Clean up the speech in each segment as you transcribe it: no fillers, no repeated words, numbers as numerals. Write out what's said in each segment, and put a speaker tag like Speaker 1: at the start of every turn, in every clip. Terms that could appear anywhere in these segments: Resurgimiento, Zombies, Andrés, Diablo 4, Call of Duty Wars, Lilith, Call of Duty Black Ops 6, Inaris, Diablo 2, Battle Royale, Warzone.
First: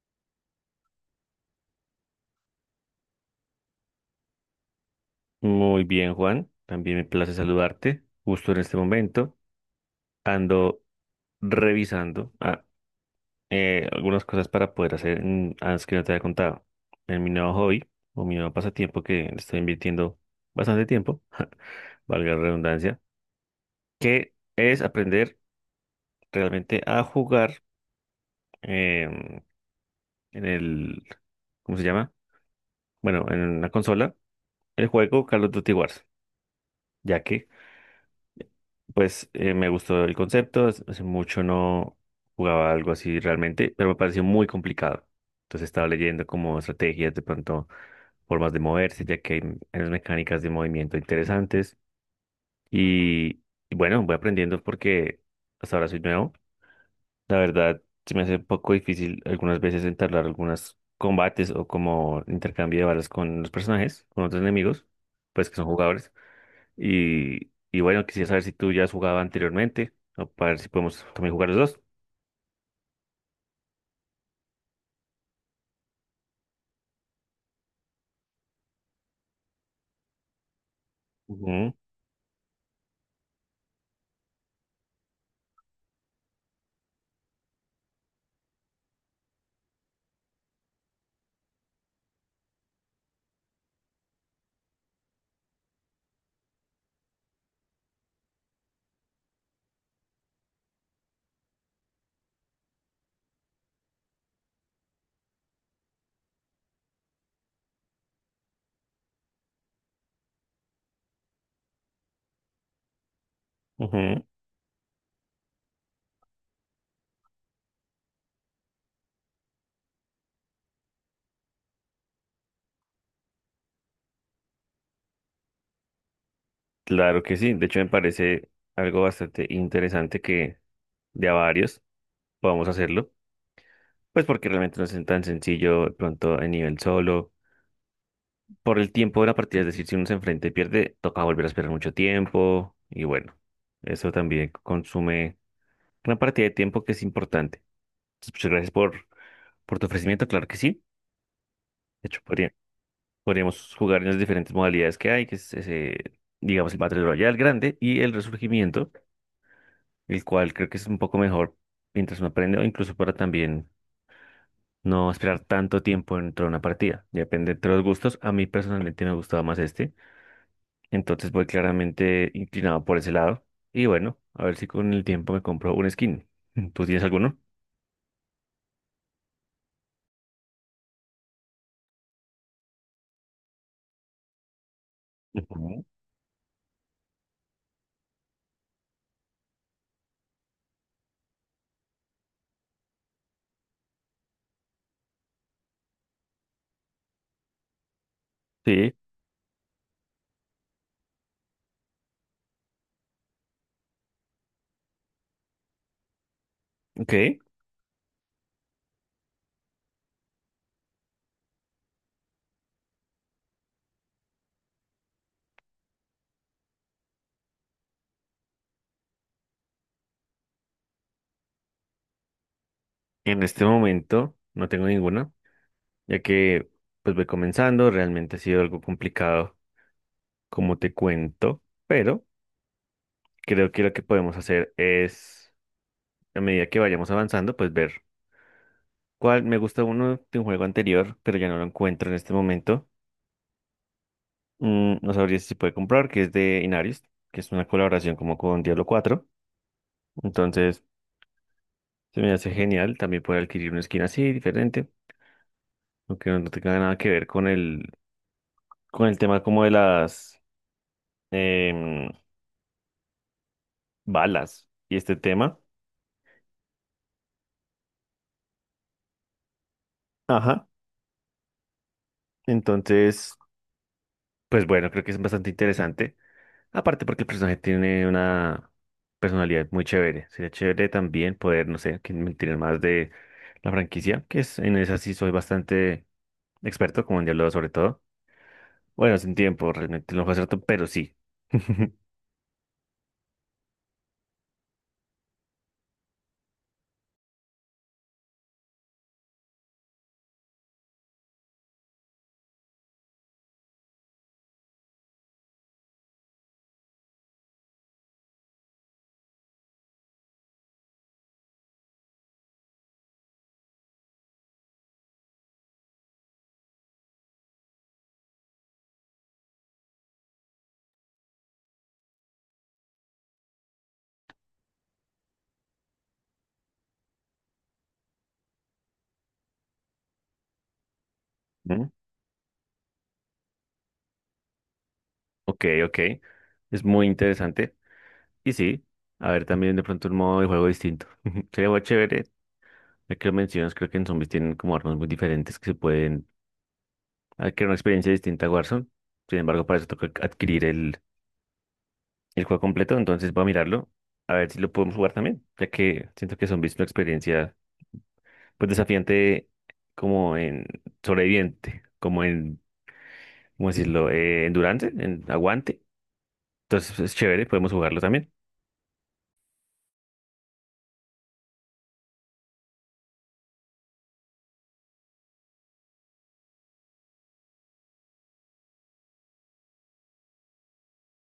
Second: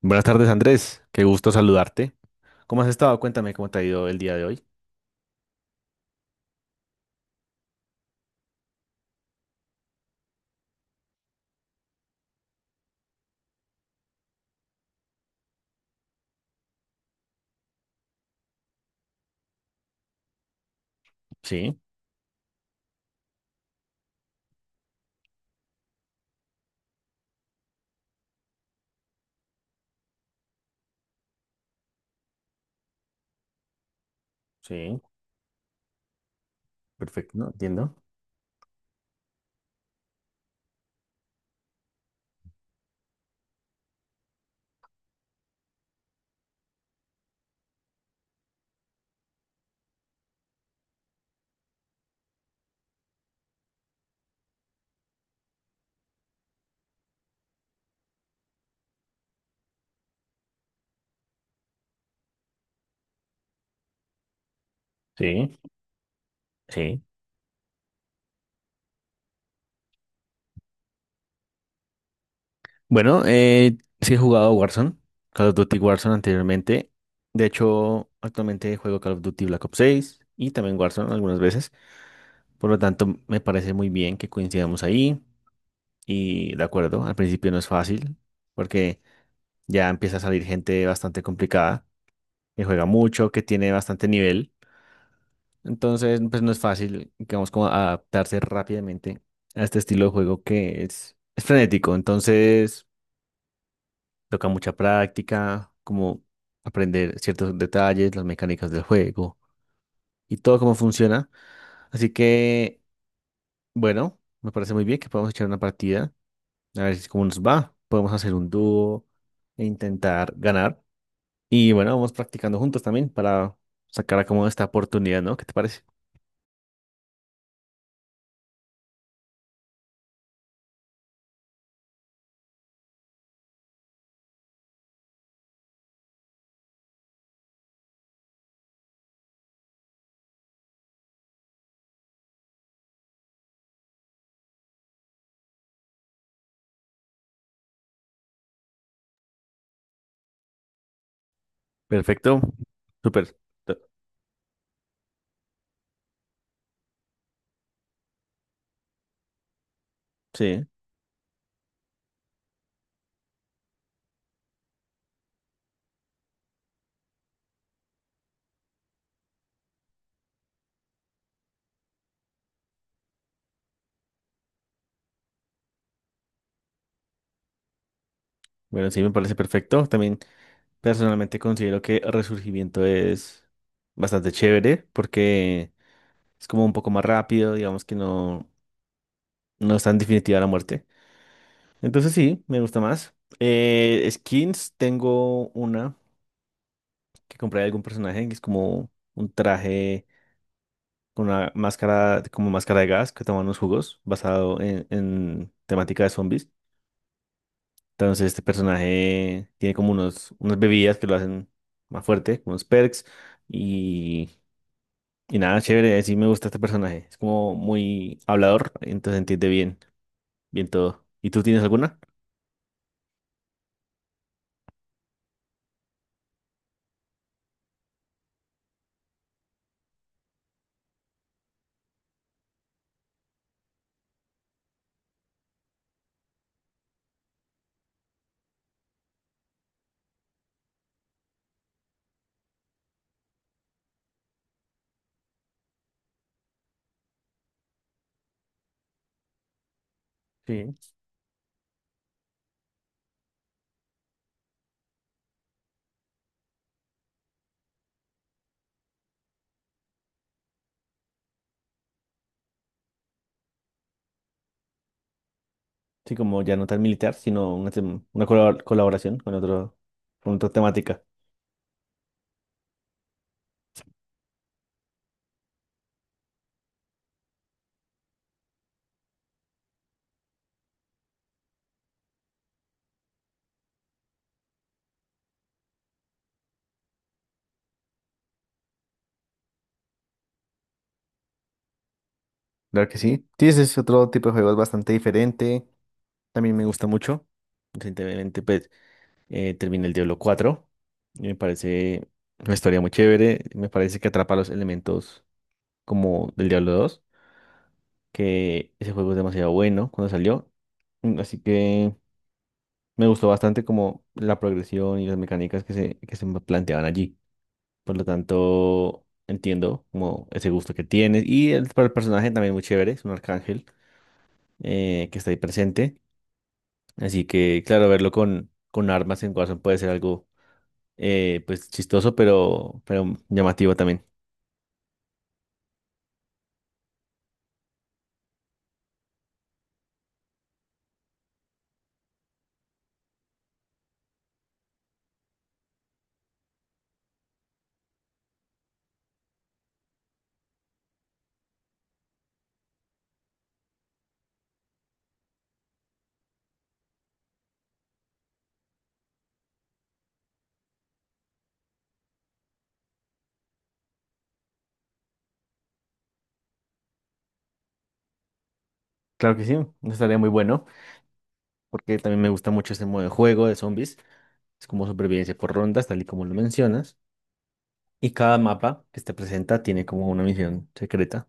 Speaker 1: Buenas tardes, Andrés. Qué gusto saludarte. ¿Cómo has estado? Cuéntame cómo te ha ido el día de hoy.
Speaker 2: Muy bien, Juan. También me place saludarte. Justo en este momento ando revisando algunas cosas para poder hacer antes que no te había contado. En mi nuevo hobby o mi nuevo pasatiempo que le estoy invirtiendo bastante tiempo,
Speaker 1: Sí,
Speaker 2: valga la redundancia, que es aprender realmente a jugar em, en el, ¿cómo se llama? Bueno, en la consola, el
Speaker 1: sí,
Speaker 2: juego Call of Duty Wars, ya
Speaker 1: perfecto, ¿no?
Speaker 2: que
Speaker 1: Entiendo.
Speaker 2: Pues me gustó el concepto, hace mucho no jugaba algo así realmente, pero me pareció muy complicado. Entonces estaba leyendo como estrategias, de pronto formas de moverse, ya que hay unas mecánicas de movimiento interesantes. Y, y bueno, voy aprendiendo porque hasta ahora soy nuevo. La verdad, se me hace un poco difícil algunas veces entablar algunos combates o como intercambio de balas con los personajes, con otros enemigos, pues que
Speaker 1: Sí,
Speaker 2: son jugadores.
Speaker 1: sí.
Speaker 2: Y bueno, quisiera saber si tú ya has jugado anteriormente, o para ver si podemos también jugar los dos.
Speaker 1: Bueno, sí he jugado Warzone, Call of Duty Warzone anteriormente. De hecho, actualmente juego Call of Duty Black Ops 6 y también Warzone algunas veces.
Speaker 2: Ujú,
Speaker 1: Por lo tanto, me parece muy bien que coincidamos ahí. Y de acuerdo, al principio no es fácil porque ya empieza a salir gente bastante complicada, que juega mucho, que tiene bastante nivel. Entonces, pues no es fácil, digamos, como adaptarse rápidamente a este estilo de juego que es frenético. Entonces, toca mucha práctica, como aprender ciertos detalles, las mecánicas del juego y todo cómo funciona. Así que, bueno,
Speaker 2: ujú.
Speaker 1: me parece muy bien que podamos echar una partida, a ver si cómo nos va. Podemos hacer un dúo e intentar ganar. Y bueno, vamos practicando juntos también para sacar a cómo esta oportunidad, ¿no? ¿Qué te parece?
Speaker 2: Claro que sí. De hecho, me parece algo bastante interesante que de a varios podamos hacerlo. Pues porque realmente no es tan sencillo de pronto en nivel solo. Por el tiempo de la partida, es decir, si uno se enfrenta y pierde, toca volver a esperar mucho tiempo. Y bueno, eso también consume una partida de tiempo que es importante. Entonces, muchas gracias por tu ofrecimiento, claro que sí. De hecho,
Speaker 1: Perfecto. Súper.
Speaker 2: Podríamos jugar en las diferentes modalidades que hay, que es ese, digamos, el Battle Royale grande y el Resurgimiento, el cual
Speaker 1: Sí.
Speaker 2: creo que es un poco mejor mientras uno aprende o incluso para también no esperar tanto tiempo dentro de una partida. Ya depende de los gustos. A mí personalmente me gustaba más este, entonces voy claramente inclinado por ese lado. Y bueno, a ver si con el tiempo me compro un skin. ¿Tú tienes alguno?
Speaker 1: Bueno, sí, me parece perfecto. También personalmente considero que Resurgimiento es bastante chévere porque
Speaker 2: Ujú.
Speaker 1: es como un poco más rápido, digamos que no, no es tan definitiva la muerte. Entonces sí, me gusta más. Skins, tengo una que compré de algún personaje, que es como
Speaker 2: Sí,
Speaker 1: un traje con una máscara, como máscara de gas que toma unos jugos basado en temática de zombies.
Speaker 2: ok.
Speaker 1: Entonces este personaje tiene como unos, unas bebidas que lo hacen más fuerte, como unos perks y, y nada, chévere, sí me gusta este personaje. Es como muy hablador, entonces entiende bien, bien todo. ¿Y tú tienes alguna?
Speaker 2: En este momento no tengo ninguna, ya que pues voy comenzando, realmente ha sido algo complicado como te cuento, pero creo que lo que podemos hacer es, a medida que vayamos avanzando, pues ver cuál me gusta uno de un juego anterior, pero ya no lo encuentro en este momento. Mm, no sabría si se puede comprar, que es de Inaris, que es una colaboración como con Diablo cuatro.
Speaker 1: Sí.
Speaker 2: Entonces, se me hace genial también poder adquirir una skin así, diferente, aunque no tenga nada que ver con el tema como de las em, balas y este tema.
Speaker 1: Sí, como ya no tan militar, sino una, una colaboración con otro, con otra
Speaker 2: Ajá.
Speaker 1: temática.
Speaker 2: Entonces, pues bueno, creo que es bastante interesante. Aparte porque el personaje tiene una personalidad muy chévere. Sería chévere también poder, no sé, que me tiren más de la franquicia, que es en esa sí soy bastante experto, como en Diablo sobre todo. Bueno, sin tiempo, realmente no fue cierto, pero sí.
Speaker 1: Claro que sí. Sí, ese es otro tipo de juego, es bastante diferente. También me gusta mucho. Recientemente, pues, terminé el Diablo 4. Y me parece una historia muy chévere. Me parece que atrapa los elementos como del Diablo 2, que ese juego es demasiado bueno cuando salió. Así que me gustó bastante como la progresión y las mecánicas que se me planteaban allí. Por lo tanto, entiendo como ese gusto que tienes. Y el, para el personaje también muy chévere, es un arcángel que está ahí presente. Así que, claro, verlo con armas en Warzone puede ser algo pues
Speaker 2: Mm,
Speaker 1: chistoso, pero llamativo también.
Speaker 2: ok, ok. Es muy interesante. Y sí, a ver también de pronto un modo de juego distinto. Sería muy chévere. Ya que lo mencionas, creo que en zombies tienen como armas muy diferentes que se pueden adquirir una experiencia distinta a Warzone. Sin embargo, para eso toca adquirir el juego completo, entonces voy a mirarlo, a ver si lo podemos jugar también, ya que siento que Zombies es una experiencia pues desafiante como en sobreviviente, como en, ¿cómo decirlo?, endurance, en aguante. Entonces es chévere, podemos jugarlo también.
Speaker 1: Claro que sí, estaría muy bueno, porque también me gusta mucho este modo de juego de zombies. Es como supervivencia por rondas, tal y como lo mencionas. Y cada mapa que te presenta tiene como una misión secreta,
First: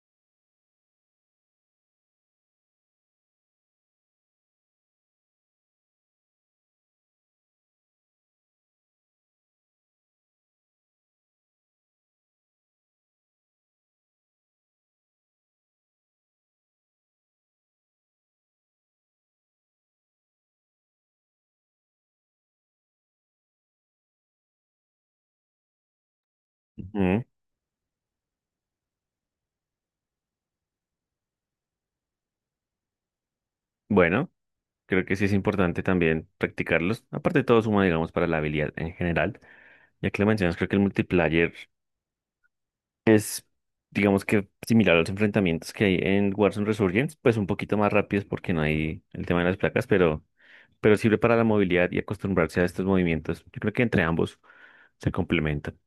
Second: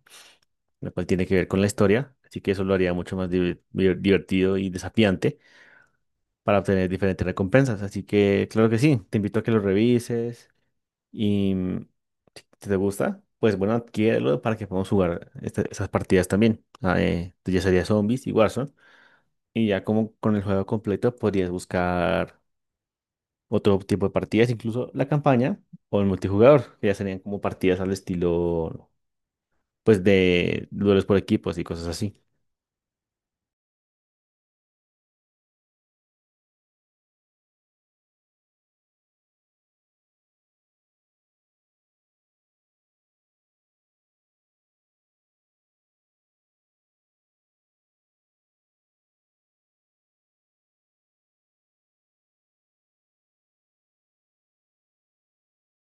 Speaker 1: la cual tiene que ver con la historia. Así que eso lo haría mucho más divertido y desafiante para obtener diferentes recompensas. Así que, claro que sí, te invito a que lo revises. Y si te gusta, pues bueno, adquiérelo para que podamos jugar esas partidas también. Ya sería Zombies y Warzone. Y ya como con el juego completo podrías buscar otro tipo de partidas, incluso la campaña o el multijugador, que ya serían
Speaker 2: Ujú.
Speaker 1: como partidas al estilo, pues de duelos por equipos y cosas así.
Speaker 2: Bueno, creo que sí es importante también practicarlos. Aparte de todo suma, digamos, para la habilidad en general, ya que lo mencionas, creo que el multiplayer es... Digamos que similar a los enfrentamientos que hay en Warzone Resurgence, pues un poquito más rápidos porque no hay el tema de las placas, pero sirve para la movilidad y acostumbrarse a estos movimientos. Yo creo que entre ambos se complementan.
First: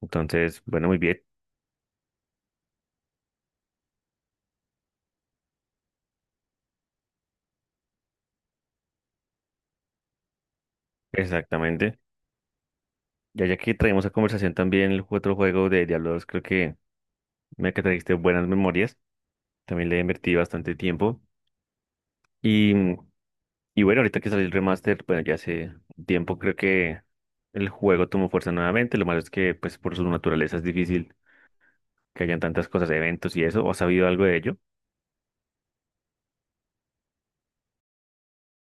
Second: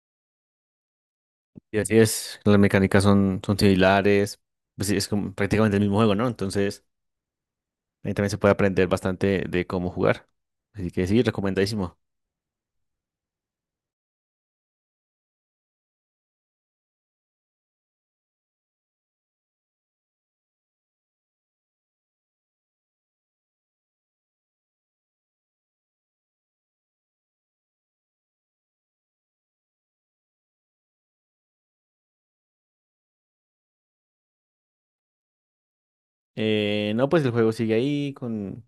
Speaker 2: Entonces, bueno, muy bien,
Speaker 1: Y así es, las mecánicas son similares, pues sí, es como prácticamente el mismo juego, ¿no? Entonces ahí también se puede aprender bastante de cómo jugar. Así que sí, recomendadísimo.
Speaker 2: exactamente. Ya que traemos a conversación también otro juego de Diablo 2, creo que me que trajiste buenas memorias. También le invertí bastante tiempo. Y, y bueno, ahorita que salió el remaster, bueno, ya hace tiempo creo que el juego tomó fuerza nuevamente. Lo malo es que, pues, por su naturaleza es difícil que hayan tantas cosas, eventos y eso. ¿O has sabido algo de ello?
Speaker 1: No, pues el juego sigue ahí con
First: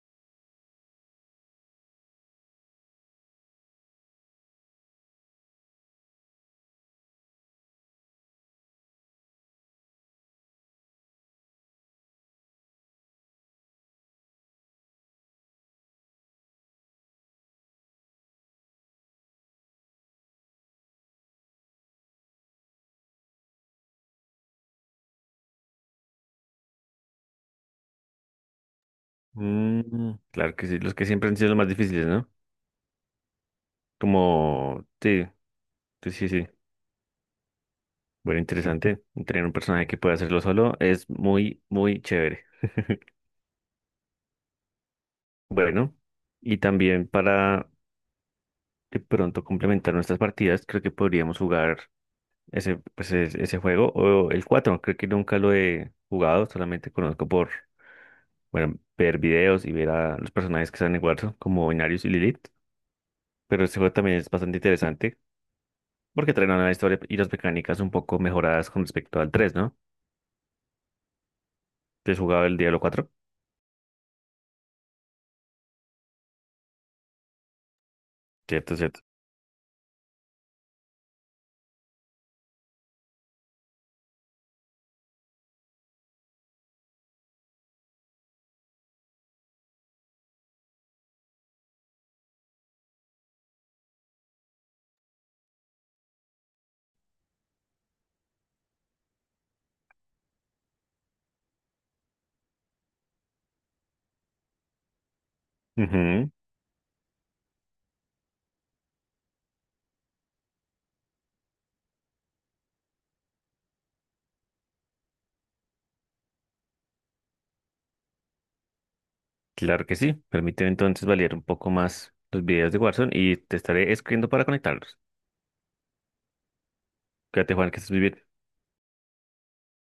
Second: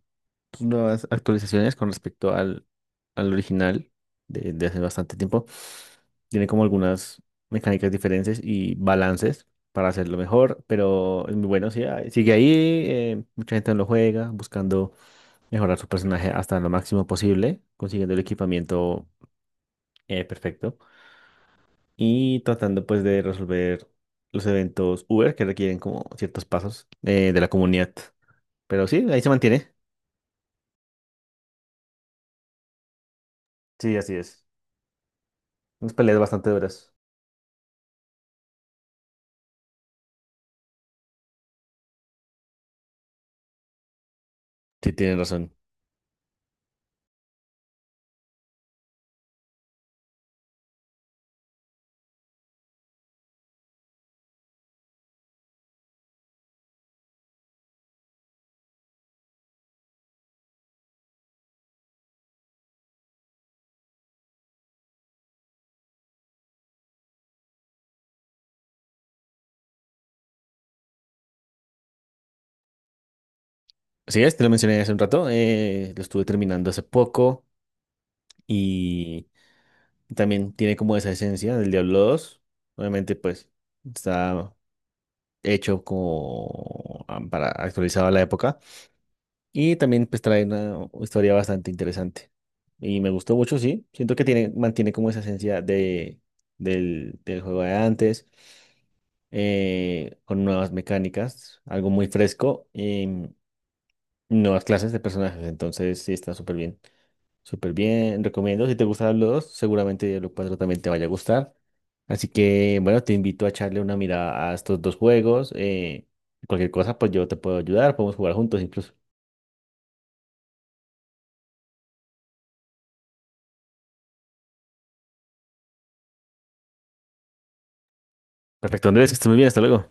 Speaker 1: sus nuevas actualizaciones con respecto al original de hace bastante tiempo. Tiene como algunas mecánicas diferentes y balances para hacerlo mejor, pero es muy bueno, sí, sigue ahí. Mucha gente no lo juega buscando mejorar su personaje hasta lo máximo posible, consiguiendo el equipamiento perfecto y tratando pues de resolver los eventos Uber que requieren como ciertos pasos de la comunidad. Pero sí, ahí se mantiene.
Speaker 2: Mm, claro que sí, los que siempre han sido los más difíciles, ¿no?
Speaker 1: Sí, así es.
Speaker 2: Como, sí,
Speaker 1: Unas
Speaker 2: sí,
Speaker 1: peleas
Speaker 2: sí, sí.
Speaker 1: bastante duras.
Speaker 2: Bueno, interesante. Tener un personaje que pueda hacerlo solo es muy, muy chévere.
Speaker 1: Sí, tienes razón.
Speaker 2: Bueno, y también para de pronto complementar nuestras partidas, creo que podríamos jugar ese, pues, ese juego o el cuatro. Creo que nunca lo he jugado, solamente conozco por, bueno, ver videos y ver a los personajes que están en Warzone, como Inarius y Lilith. Pero este juego también es bastante interesante porque traen una historia y las mecánicas un poco mejoradas con respecto al tres, ¿no? ¿Te has jugado el Diablo cuatro?
Speaker 1: Así es, te lo mencioné hace un rato. Lo estuve terminando hace poco
Speaker 2: Cierto, cierto.
Speaker 1: y también tiene como esa esencia del Diablo 2. Obviamente, pues está hecho como para actualizado a la época. Y también pues trae una historia bastante interesante. Y me gustó mucho, sí. Siento que tiene, mantiene como esa esencia de, del juego de antes, con nuevas mecánicas, algo muy fresco, nuevas clases de personajes. Entonces sí
Speaker 2: Ujú,
Speaker 1: está súper bien. Súper bien, recomiendo. Si te gusta Diablo 2 seguramente Diablo 4 también te vaya a gustar. Así que bueno, te invito a echarle una mirada a estos dos juegos. Cualquier cosa, pues yo te puedo ayudar, podemos jugar juntos incluso.
Speaker 2: claro que sí. Permíteme entonces validar un poco más los videos de Warzone y te estaré escribiendo para conectarlos. Cuídate, Juan, que estés muy bien.
Speaker 1: Perfecto, Andrés, que estés muy bien, hasta luego.